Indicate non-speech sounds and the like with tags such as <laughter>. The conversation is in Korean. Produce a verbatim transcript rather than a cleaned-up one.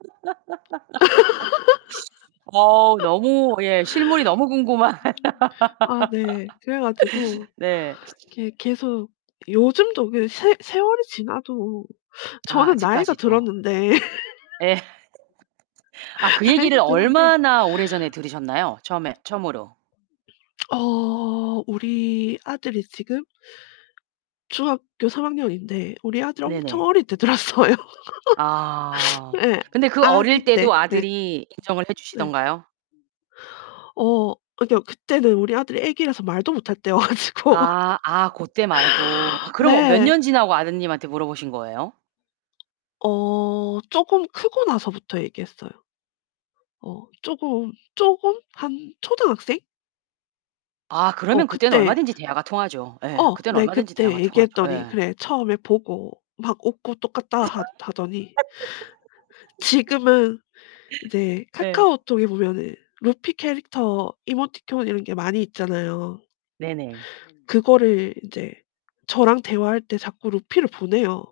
<laughs> 어 너무 예 실물이 너무 궁금한. <laughs> 아 네. 그래 가지고 <laughs> 네. 이게 계속 요즘도 그 세 세월이 지나도 아 저는 나이가 아직까지도. 들었는데 <laughs> 예. <laughs> 아 그 나이도 얘기를 들었는데 얼마나 오래전에 들으셨나요? 처음에 처음으로. 어 우리 아들이 지금 중학교 삼 학년인데 우리 아들 엄청 네네. 어릴 때 들었어요. 아. <laughs> 예. 근데 그 어릴 때도 아기때 네. 아들이 인정을 해 네. 주시던가요? 어 그러니까 그때는 우리 아들이 아기라서 말도 못 할 때여 가지고 아. 아 <laughs> 고 때 말고. 어 그럼 몇 네. 년 지나고 아드님한테 물어보신 거예요? 어 쪼금 크고 나서부터 얘기했어요. 어 쪼금, 쪼금 한 초등학생? 아 어 그러면 그때는 그때 얼마든지 대화가 통하죠. 예. 어 그땐 내 얼마든지 그때 대화가 통하죠. 얘기했더니 예. 그래 처음에 보고 막 웃고 똑같다 하 하더니 지금은 이제 <laughs> 예. 카카오톡에 보면은 루피 캐릭터 이모티콘 이런 게 많이 있잖아요. 네네. 그거를 인제 저랑 대화할 때 자꾸 루피를 보내요.